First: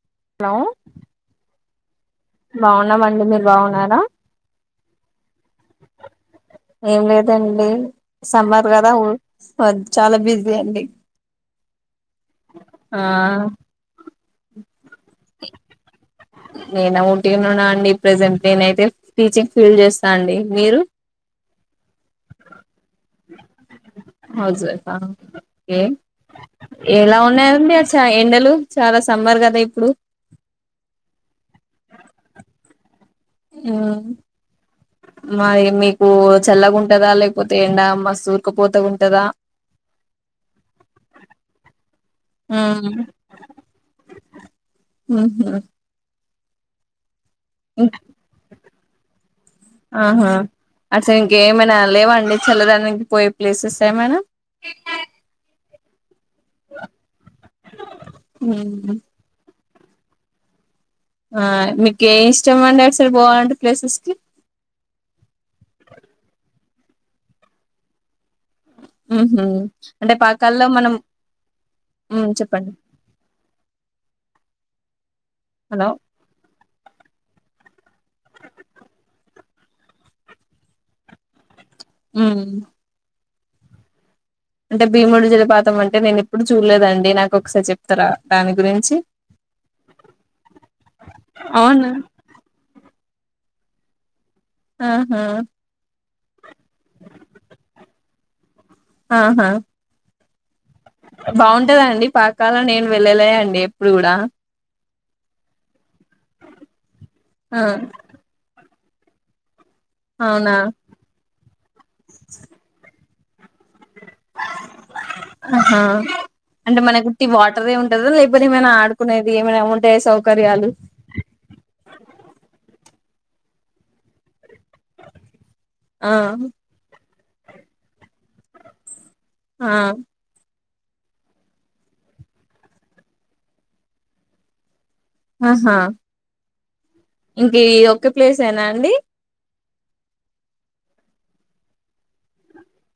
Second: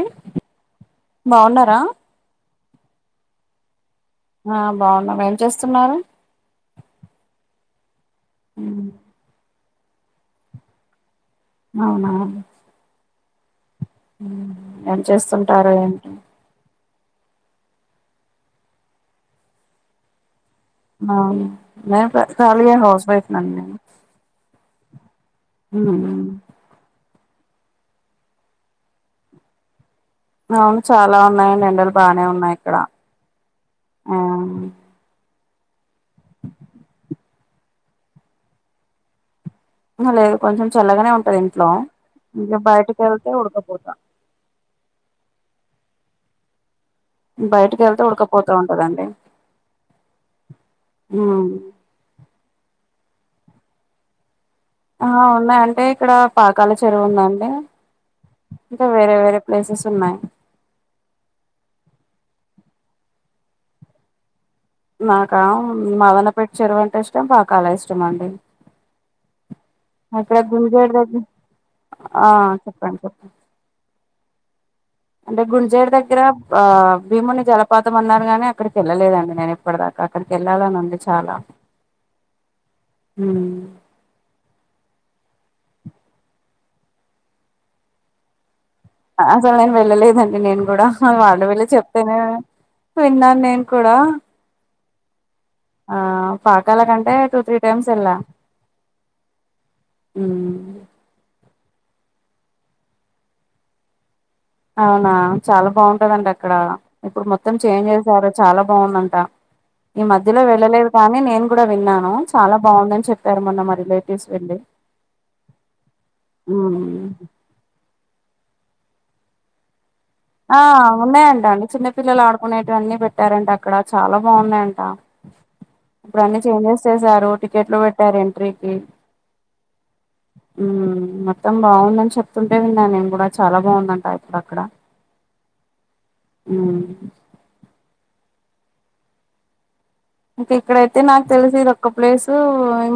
ం హలో బాగున్నారా బాగున్నామండి మీరు బాగున్నారా ఆ బాగున్నావు ఏం చేస్తున్నారు ఏం లేదండి సమ్మర్గాదాఊ చాలా బిజీ అండి అవునా ఆవును ఆ చేస్తుంటారు ఏంటి నేను టీగా ఉన్నా అండి ప్రజెంట్ నేనైతే టీచింగ్ ఫీల్డ్ చేస్తా అండి మీరు ఆ మ కాలిగా హౌస్వాయిఫ అండి నేను ఆ ఏ ఉమ్. ఎలా ఉన్నాారంండి ఆ చ ఎండలు చాలా సమ్మారు కదా ఇప్పుడు అవును చాలా ఉన్నాయండి ఎండలు బానే ఉన్నాయి ఇక్కడ ఊమ్ ఆ మరి మీకు చల్లగుంటదా లేకపోతే ఎండా మస్ ఉకపోత ఉంటదా లేదు కొంచెం చల్లగానే ఉంటది ఇంట్లో ఇక బాయట మ్మ్. కేళ్తే ఉడుకపోతా ఊహ్మ్ బయటకి ఇ వెళ్తే ఉడకపోతా [unintelligible] ఉంటదండి ఆహా ఉమ్. అసలింకేమైనా లేవాండి చల్లదానికి పోయే ప్లేసెస్ ఏమైనా ఆ ఉన్నాయంటే క్కడ పాకాల చెరువు ఉందండి ఇంకా వేరే వేరే ప్లేసెస్ వున్నాయి ఆ మీకే ఇష్టం అండి అసలు బాగుండే ప్లేసెస్కి నాకా మదన పెట్టి చెరువు అంటే ఇష్టం పాకాల ఇష్టం అండి ఊహూ అక్కడ గుంజేడు దగ్గ [unintelligible] ఆ చెప్పండి చెప్పండి అంటే హలో గుంజేడి దగ్గర ఆ భీముని జలపాతం అన్నారు గాని అక్కడికెళ్ళలేదండి నేను ఇప్పటి దాకా అక్కడికెళ్ళాలని ఉంది చాలా ఉమ్ మ్మ్ అంటే భీముడు జలపాతం అంటే నేనెప్పుడు చూడలేదండి నాకొకసారి చెప్తారా దాని గురిం అసలు నేను వెళ్ళలేదండి నేను గూడా వాళ్ళు వీళ్ళు అవునా చెప్తేనే విన్నాన్ నేన్ కూడా మ్ హూ ఆ పాకాల కంటే టూ త్రీ టైమ్స్ ఎళ్లా ఆహా మ్ బావుంటదా అండి పాకాల నేను వెళ్ళలే అండి ఎప్పుడు కూడా అవునా చాలా బావు టదండి అక్కడ ఇప్పుడు మొత్తం ఆ చేంజ్ చేసారు చాలా బావుందంట ఈ మధ్యలో అవునా వెళ్ళలేదు కానీ నేను కూడా విన్నాను చాలా బావుందని చెప్ ఆహా అంటే మనకుట్టి వాటర్ ఏ ఉంటందా లేకపోతేమైనా ఆడు కునేది ఏమనా ఉన్ ఆ ఉన్నాయంట అండి చిన్న పిల్లలు ఆడుకొనేటివన్నీ పెట్ ట్టారంటక్కడ చాలా బాగున్నాయ్ ట ఆ ఇప్పుడు అన్నీ చేంజెస్ చేసారు టికెట్లు పెట్టారు ఎంట్రీకి ఆ మ్ మొత్తం బావుందని చెప్తుంటే విన్నా నేను కూడా చాలా బాగుందంటా ఇప్పుడు అక్కడ ఆహా మ్ ఇంక ఈ ఒక్క ప్లేస్ ఏనా అండి ఇంక ఇక్కడైతే నాకు తెలుసు ఇదోక్క ప్లేసు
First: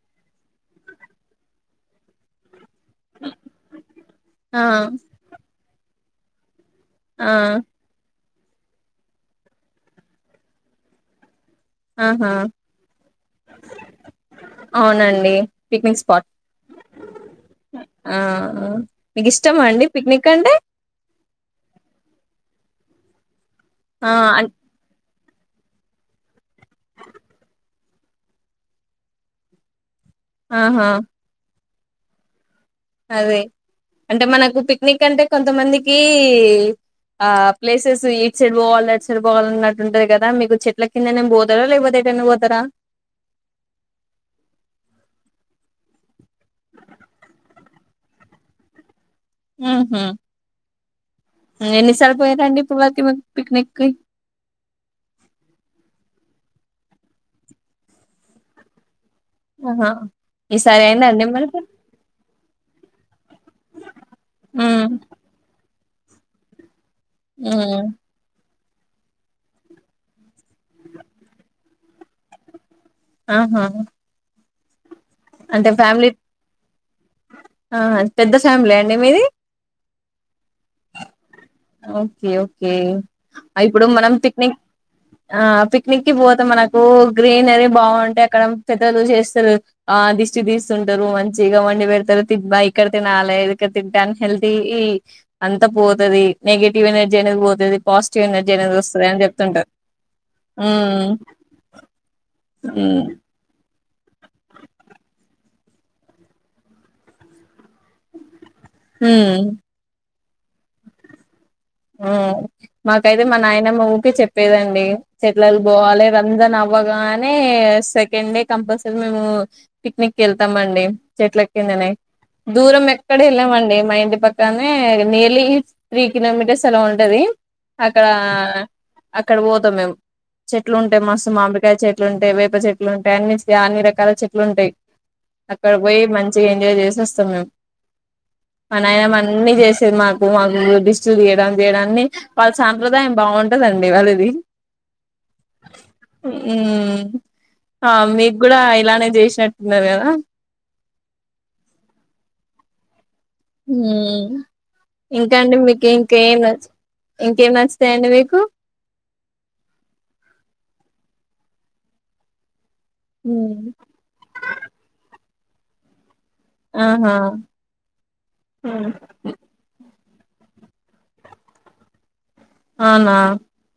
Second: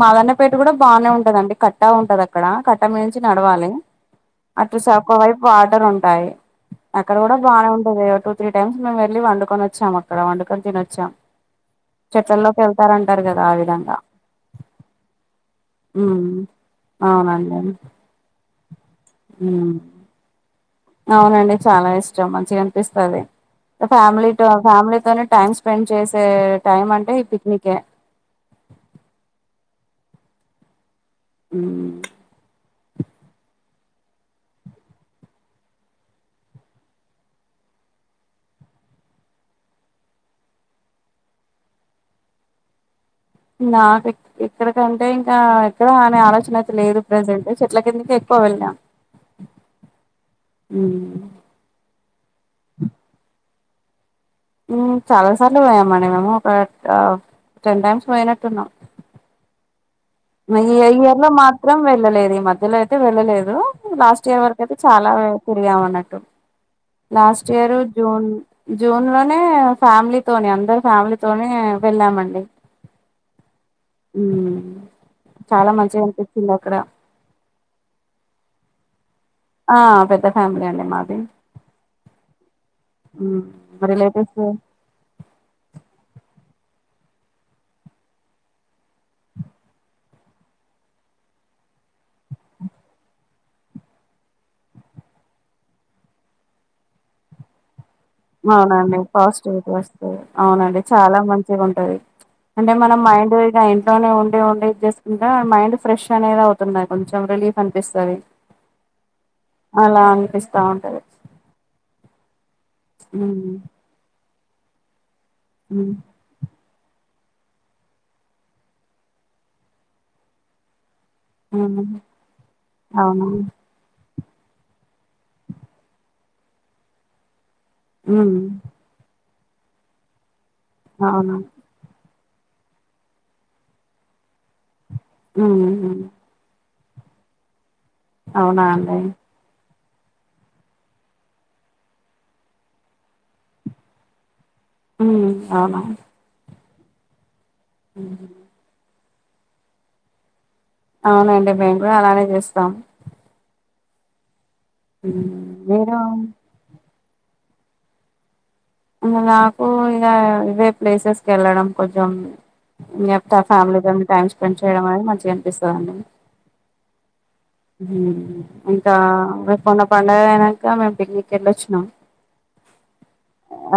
మాదన్నపేట కూడా బాగానే ఉంటదండి కట్టా ఉంటది అక్కడ కట్ట అట్ట మించి నడవాలి ఆ అటు సకు వైపు వాటర్ ఉంట టాయి అక్కడ ఆ కూడా బానే ఉంటుంది యూట్యూబ్ త్రీ టైమ్స్ మేము వెళ్ళి వండుకొని వచ్చాం అక్కడ వండుకొని తినోచ్చాం ఆహా చట్టాల్లోకి వెళ్తారంటారు కదా ఆ విధంగా అవునండి పిక్నిక్ ఉ స్పాట్ అవునండి ఆ మీకు ఉ ఇష్టమా అండి పిక్నిక్ అంటే అవునండి చాలా ఇష్టం అ మంచి గనిపిస్తది ఆ ఫామిలీ టు అన్ ఫామిలీతోనే టైమ్ స్పెండ్ చేసే టైం అంటే ఈ పిక్నికే ఆహా ఉహు అది అంటే మనకు పిక్నిక్ అంటే కొంతమందికి ఆ ప్లేసెస్ ఏటు సైడ్ పోవాల ఏటు సైడ్ పోవాల అన్నట్టు ఉంటుంది కదా మీకు చెట్ల కిందనేం పోతారా లేకపోతే ఎటన్నా పోతారా నాక ఇక్కడకంటే ఇంకా ఎక్కడ అనే ఆలోచన చనా లేదు ప్రజెంట్ చెట్ల కిందకే ఎక్కువ వెళ్తాం ఉహు ఎన్ని సార్లు పోయారండి ఇప్పటి వరకు మీరు పిక్నిక్ కయ్ చాలా సార్లు పోయామడి మేము ఒక టెన్ టైమ్స్ పోయినట్టున్నాం ఆహా ఈసారి అయిందా అండి [unintelligible] మరి మాత్రం వెళ్ళలేదు మద్యలో మద్యలో అయితే వెళ్ళలేదు లాస్ట్ ఇయర్ వరకు అయితే ఉమ్ చాలా తిరిగామన్నట్టు ట్టప్ లాస్ట్ ఇయరు ఉమ్ జూన్ జూన్ లోనే ఫ్యామిలీ తోని అందరు ఫ్యామిలీతోనే వెళ్ళామండి ఆహా ఉమ్ అంటే చాలా మంచిగా ఫ్యామిలీ అనిపించింది అక్కడ ఆది పెద్ద ఫ్యామిలీ అం ఏమిది ఆ పెద్ద ఫ్యామిలీ అండి మాది ఓకే ఓకే ఉమ్ కే ఇప్పుడు మనం రిలేటివ్స్ పిక్నిక్ ఆ పిక్నిక్ కి పోతాం మన తో గ్రీనరీ బాగుంటాయి అక్కడ పెద్దలు చేస్తారు. ఆ దిష్టి తీస్తా ఉంటారు. మంచిగా వండి పెడతారు. తిన్న ఇక్కడ తినాలి. ఇక్కడ తింటే అన్ హెల్ది అంత పోతది. నెగిటివ్ ఎనర్జీ అనేది పోతది. పాజిటివ్ ఎనర్జీ అనేది అవునండి వస్తది అని పాస్టిట్ చెప్తుంటారు వస్తే అవునండి ఉమ్ చాలా మంచిగా ఉంటది. అంటే మనం ఉమ్ మైండ్ బోయిగా ఇంట్లోనే ఉండి ఉండడి వంట చేసుకుంటా మైండ్ ఫ్రెష్ అనేది అవుతుంది కొంచెం రిలీఫ్ అనిపిస్తది. ఉమ్ పిస్తా ఉంటది. ఉమ్ మాకైతే మా హ్మ్ నాయనమ్మ ఊకే చెప్ చెప్పేదండి. చెట్లు లో హ్మ్ బోవాలే రజన అవ్వగానే సెకండ్ డే కంపల్సరీ మేము పిక్నిక్ వెళ్తామ అండి చెట్ల హ్మ్ కిందనే దూరం ఎక్కడ అవునా వెళ్ళామండి మా ఇంటి పక్క తానే నియర్లీ త్రీ కిలోమీటర్స్ చల ఉంటది అక్కడ హ్మ్ అక్కడ పోతాం మేము చెట్లు ఉంటాయి మస్తు అవునా మామిడికాయ చెట్లు చెట్లు ఉంటాయి వేప చెట్లు ఉంటాయి అన్నించి అన్ని రకాల చెట్లు ఉంటాయి హ్మ్ అక్కడ పోయి మంచిగా ఎంజాయ్ చేస్త వస్తా మ్యామ్ అవునా మ అండి నాయనమ్మ అన్ని చేసి సినిమా బన్మా దిస్ట్ తీయడానికి చేయడాన్ని వాళ్ళ సాంప్రదాయం బాగుంటదండి వాళ్ళది ఉమ్ అవునా హమ్ ఆ మీకు కూడా ఇలానే చేసి షట్ మీదేనా అవునండి మేము గుడా అలానే చేస్తాం హమ్ ఉమ్ ఇంకా అండి మీకు మీరు ఇంకేం ఇంకేం నచ్చతాయండి మీకు అ నాకు ఇక ఇవే ప్లేసెస్ కి వెళ్ళడం కొంచెం మిగతా ఉమ్ ఫ్యామిలీగాని టైమ్ స్పెండ్ చేయడం అని మంచిగా పిస్తా ఉన్నది ఆహా ఉ ఇంకాఫన పండుగ అయినంక మేము పిక్నిక్ వెళ్ళొచ్చినాం. అనా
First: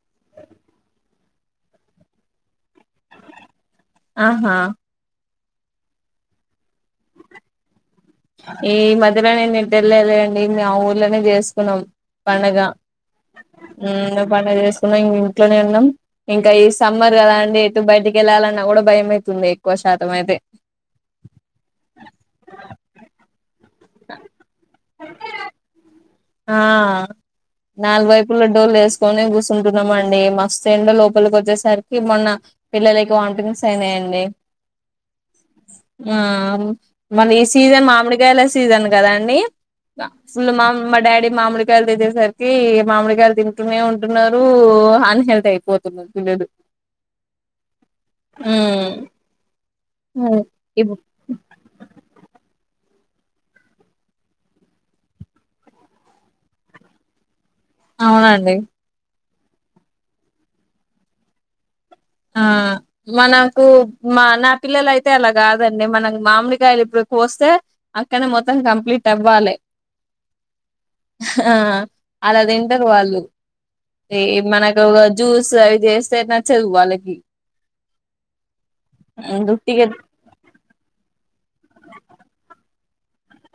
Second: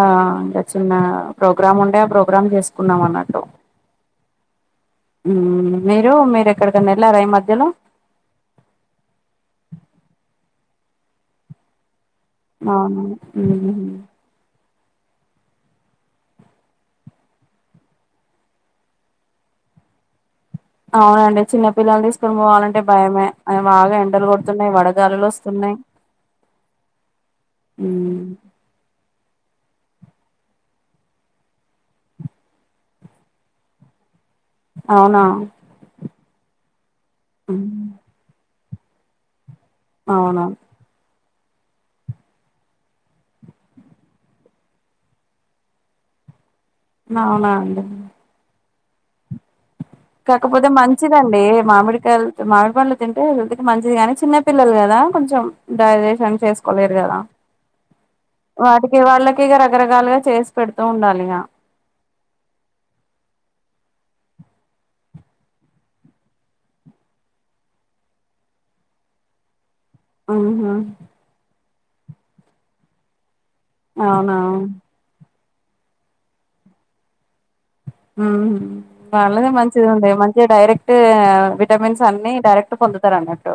ఆ ఇంకా చిన్న ప్రోగ్రామ్ ఉండే ఆ ప్రోగ్రామ్ చేస్ పన్నకున్న మన్నట్టు ఆహా మీరు మీరు ఎక్కడికైనా వెళ్లారా ఈ మధ్యలో ఈ మధ్యలో నేను నను తెరిగి వెళ్ళలే అండి మే ఆ ఊర్లోనే చేసుకున్నాం. పండగ అవును ఉ పండగ చేస్ ఇం ఇంట్లోనే ఉన్నాం. ఇంకా ఈ సమ్మర్ గద అండి. ఎటు బయటికి వెళ్ళాలన్నా కూడా భయం అవుతుంది. ఎక్కువ శాతం అయితే. అవునండి అ బాగా ఎండలు కొడుతున్నాయి వడగాలులు వస్తున్నాయి. ఆ నాలుగు ఉమ్, వైపుల డోలు వేసుకొని గుస్ ఉంటున్నామండి మస్త్ ఎండ లోపలికి వచ్చేసరికి, మొన్న పిల్లలకి, వాంతింగ్స్ అయినాయండి. అవునా ఆ మళ్ళ ఈ సీజన్ ఉమ్, మామిడిగాయలా సీజన్ కదాండి అవునా ఫ మా డాడీ మామిడి కాయలు తినే సరికి, మామిడి కాయలు తింటూనే ఉంటున్నారు. అన్ హెల్త్ అయిపోతున్నారు. పిల్లడు అవునా అండి ఉమ్ కాకపోతే ఇప్ మంచిదండి మామిడికాయలు మామిడిపళ్ళ తింటే హెల్త్ కి మంచిది గాని, చిన్న పిల్లలు కదా. కొంచెం డైజేషన్ చేసుకోలేరు కదా. అవునండి వాడక వాల్లే ఇక రకరకాలుగా చేసి పెడుతూ ఉండాలి ఇక ఆ మనకు మా నా పిల్లల అయితే అలా కాదండి. మనం మామిడి గాయలు ఇప్పుడు కోస్తే, అక్కనే మొత్తం కంప్లీట్ అవ్వాలి. ఆహా ఆ అలా తింటారు వాళ్ళు ఏ అవునా మనకు జూస్ చే చేస్తే నచ్చదు వాళ్ళకి ఇ ఉహు వాళ్ళది మంచిది ఉంది మంచిగా డైరెక్ట్ విటమిన్స్ అన్ని డైరెక్ట్ పొందుతారు అన్నట్టు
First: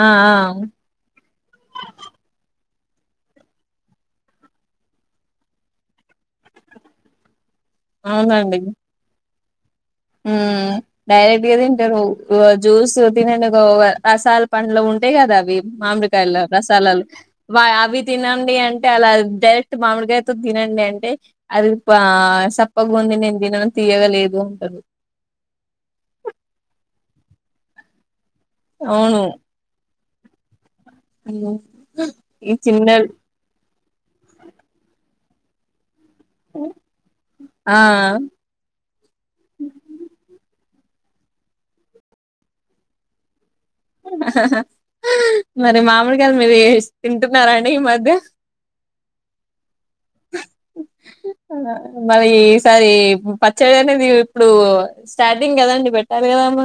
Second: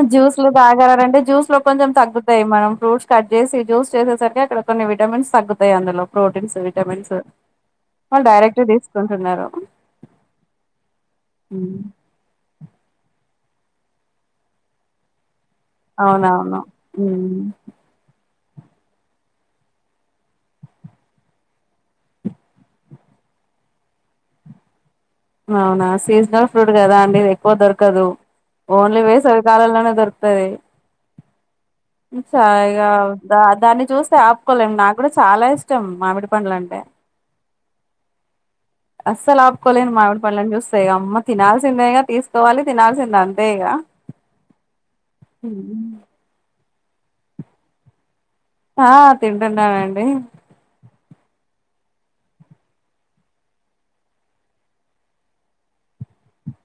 ఆ ఆ జ్యూస్ లో తాగలంటే జ్యూస్ లో కొంచెం తగ్గుతాయి మనం ఫ్రూట్స్ కట్ చేసి జ్యూస్ చేసేసరికి, అక్కడ కొన్ని విటమిన్స్ తగ్గుతాయి. అందులో ప్రోటీన్స్, విటమిన్స్ వాళ్ళు డైరెక్ట్గా తీసుకుంటున్నారు. హ్మ్ డైరెక్ట్గా తింటరు. బ జ్యూస్ తినండి ఆ రసాల పండ్లు ఉంటాయి కదా అవి మామిడికాయల అవునవును రసాలాలు ఉమ్ వా అవి తినం తిను అంటే అలా డైరెక్ట్ మామిడికాయతో తినండి అంటే అది బా చప్పగా ఉంది నేను తిననని తీయగలేదు అంటారు. అవునా సీజనల్ ఫ్రూట్ కదా అండిది ఎక్కువ దొరకదు. ఓన్లీ అవును వేసవి కాలంలోనే దొరుకు సరే చ ఈ ఇగా చిన్నలు రా దాని చూస్తే ఆపుకోలేం నాగ్గూడా చాలా ఇష్టం. మామిడి పండ్ల అంటే ఆ అస్సలు ఆపుకోలేను మామిడి చూస్తే అమ్మ తినాల్సిందేన తీసుకోవాలి తినాల్సింద అ మరి మామిడికాయల మీద ఏస్ తింటున్నారా అండి ఈ మధ్య ఆ తింటున్నానండి. మరి ఈసారి పచ్చడి అనేది ఇప్పుడు స్టార్టింగ్ కదండి పెట్టాలి కదమ్మ.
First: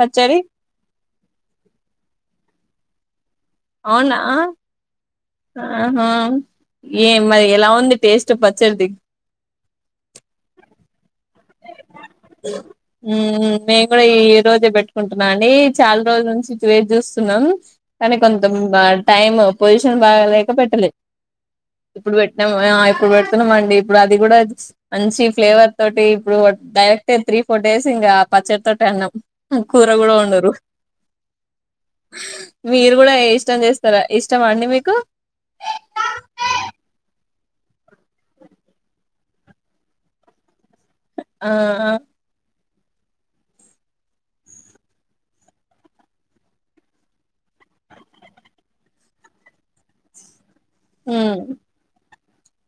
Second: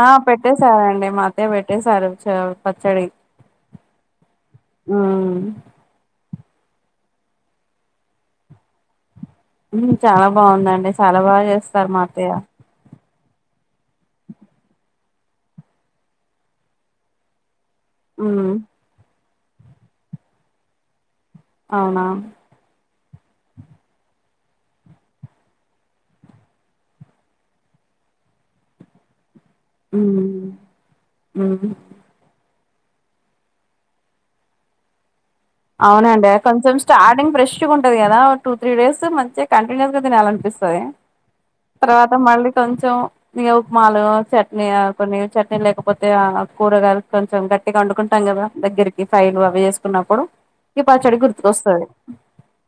ఆ పెట్టేశారండి మా అతయ్య పెట్టేసారు చ పచ్చడి అవునా ఉమ్ ఆహా ఏం మరి ఎలా ఉంది టేస్ట్ పచ్చడిది మ్మ్ చాలా బాగుందండి. చాలా బాగా చేస్తారు మా అత్తయ్య. హ్మ్ మ్మ్ మేము కూడా ఈ రోజే పెట్టుకుంటున్నా అండి చాలా రోజుల నుంచి వేచి చూస్తున్నాం. కానీ ఉమ్ కొంతం గా టైమ్ పొజిషన్ బాగాలేక పెట్టలేదు. అవునా ఇప్పుడు పెట్టినము. ఆ ఇప్పుడు పెడుతున్నాం అండి ఇప్పుడు అది కూడా మంచి ఫ్లేవర్ తోటి ఇప్పుడు డైరెక్ట్ త్రీ ఫోర్ డేస్ ఇంకా పచ్చడితోటే అన్నం. కూర కూడా వండరు. ఉమ్ ఉమ్ మీరు కూడా ఇష్టం చేస్తారా ఇష్టమా అండి మీకు అవునండి కొంచెం స్టార్టింగ్ ఫ్రెష్ గా ఉంటది కదా టూ త్రీ డేస్ మంచిగా కంటిన్యూస్ గా తినేయాలనిపిస్తది. పోయే ఆ తర్వాత మళ్ళీ కొంచెం ఇక ఉప్మాలు చట్నీ కొన్ని చట్నీ లేకపోతే కూరగాయలు కొంచెం గట్టిగా వండుకుంటాం కదా దగ్గరికి ఫ్రైలు అవి చేసుకున్నప్పుడు ఈ పచ్చడి మ్మ్ గుర్తుకొస్తాది.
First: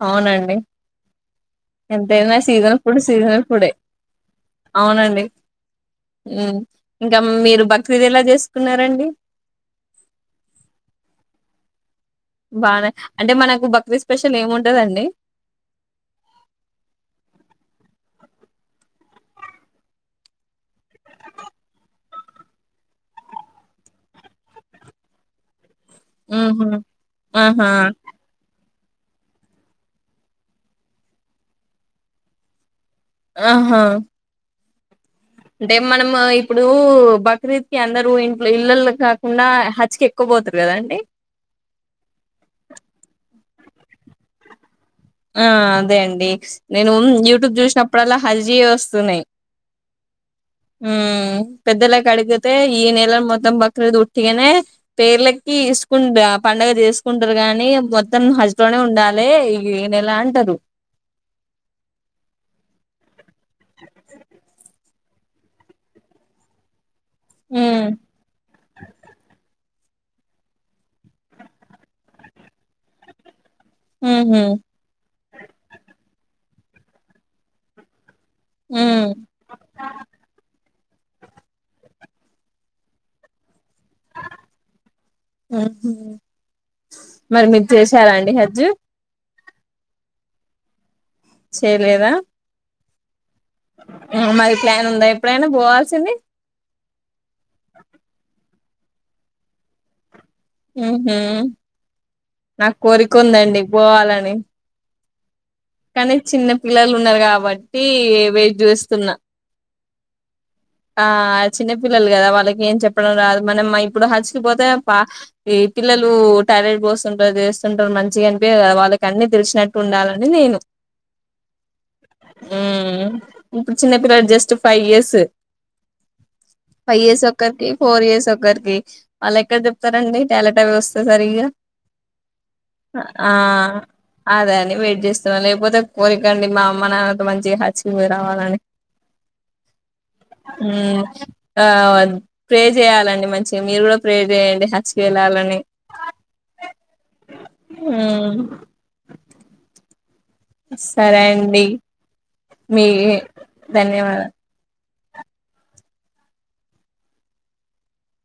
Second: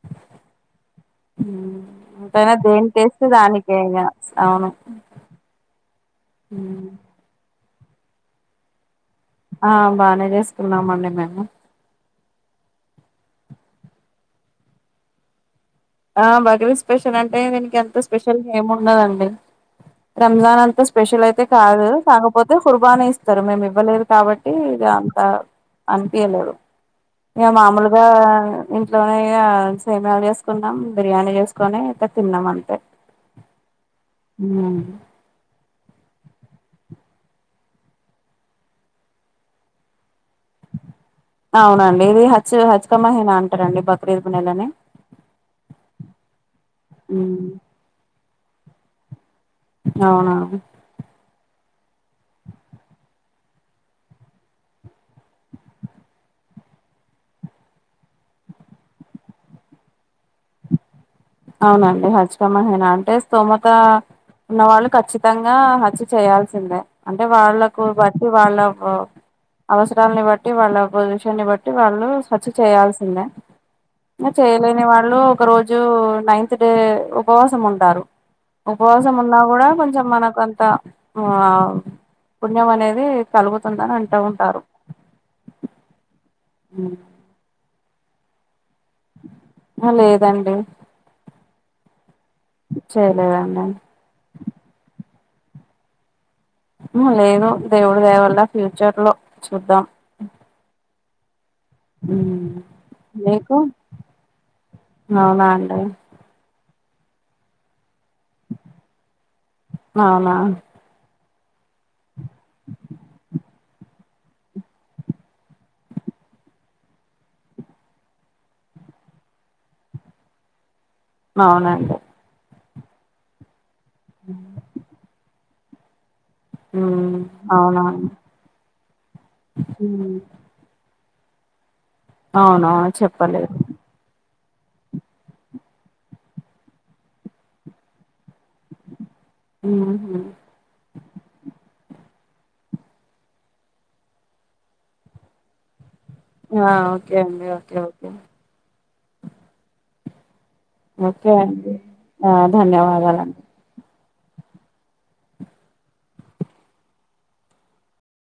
అవునండి ఎంతైనా సీజనల్ ఫుడ్ దేనికేస్తే సీజనల్ ఫుడే దానికేనా అవును అవునండి హ్మ్ ఇంకా మీరు బ ది ఎలా చేసుకున్నారండి ఆ బానే చేసుకున్నామ అండి మేము బానే అంటే మనకు బక్రీద్ స్పెషల్ ఏముంటదండి ఆ బక్రీద్ స్పెషల్ అంటే దీనికి ఎంత స్పెషల్ ఏమి ఉండదండి రంజాన్ అంతా స్పెషల్ అయితే కాదు కాకపోతే కుుర్బానీ ఇస్తారు మేము ఇవ్వలేదు కాబట్టి ఇది అంత అంపియలేరు ఊహు ఇకా ఆహా! మామూలుగా ఇంట్లోనే సేమియాలు చేస్త తీకున్నాం బిర్యానీ చేసుకొని ఇక తిన్నాం అంతే ఆహా ఉ అంటే మనము ఇప్పుడు బక్రీద్ కి అందరుూ ఇంట్లో ఇళ్లల్లో కాకుండా హజ్ కి ఎక్కువ పోతారు కదా అండి అవునండి ఇది హజ్ హజ్ క మహిన అంటారండి బక్రీద్ నెలని ఆ అదే అండి నేను ఉమ్ యూట్యూబ్ చూసినప్పుడలా హజ్ వి వస్తున్నాయి అవునా అ పెద్దలకి అడిగితే ఈ నెల మొత్తం బక్క్రది ఉట్టిగానే పేర్లకి తీసుకుంట పండగ తీసుకుంటారు గాని మొత్తం హజలోనే ఉండాలి ఏనలా అంటరూ అవునండి హజ్ క మహిన అంటే స్తోమత ఉన్న వాళ్ళు కఖచ్చితంగా హజ్ చేయాల్సిందే అంటే వాళ్ళకు హ్మ్. బట్టి వాళ్ళ అవసరాలని బట్టి వాళ్ళ పొజిషన్న్ని బట్టి వాళ్ళు హజ్ చేయాల్సిందే హుహు. చేయలేని వాళ్ళు ఒక రోజు నైన్త డే ఉపవాసం ఉంటారు ఉపవాసం ఉమ్ ఉన్నా కూడా కొంచెం మనకు అంత ఆ పుణ్యం అనేది కలుగు వస్తుందని అంటా ఉంటారు చేశారాండి హజ్ లేదండి చేయలేదా చేయ ఆ మరి ప్లాన్ ఉంద ఎప్పుడైనా పోవాల్సింది మ లేదు దేవుడు దయవల్ల ఫ్యూచర్ లో చూద్దాం ఉహ మ్మ్ నాకు కోరిక మీకు ఉందండి పోవాలని అవునా అండి కానీ చిన్న పిల్లలు ఉన్నారు కాబట్టి వే చూస్తుకున్నా అవునా ఆ చిన్న పిల్లలు కదా వాళ్ళకి ఏం చెప్పడం రాదు మనం ఇప్పుడు హచ్చకపోతే ఈ పిల్లలు టాయిలెట్ పోస్తుంటారు చేస్తుంటారు మంచిగా అనిపియదు కదా వాళ్ళకి అన్నిీ తెలిసినట్టు ఉండాలని నేను అవునండి చిన్న పిలడు జస్ట్ ఫైవ్యర్స్ ఫైవ్ మ్మ్ ఇయర్స్ ఒక్కరికి అవునా ఫోర్ ఇయర్స్ ఒకక్కరికి వాళ్ళు ఎక్కడ చెప్తారండి టాలట వ్యవస్థ సరిగా అవున ఆ చెప్పలేదు అదే అని వెయిట్ చేస్తున్నాను లేకపోతే కోరికండి మా అమ్మ నాన్నతో మంచిగా హచ్చకిపోయి రావాలని ఉ ఉ ఆ ప్రే చేయ్యాలండి మంచిగా మీరు కూడా ప్రే చేయండి హచ్చకు వెళ్ళాలని ఆ ఓకే అండి ఓకే ఓకే ఉమ్ సరే అండి ఆ మీ ధన్యవాదాలండి ధన్యవాదాలు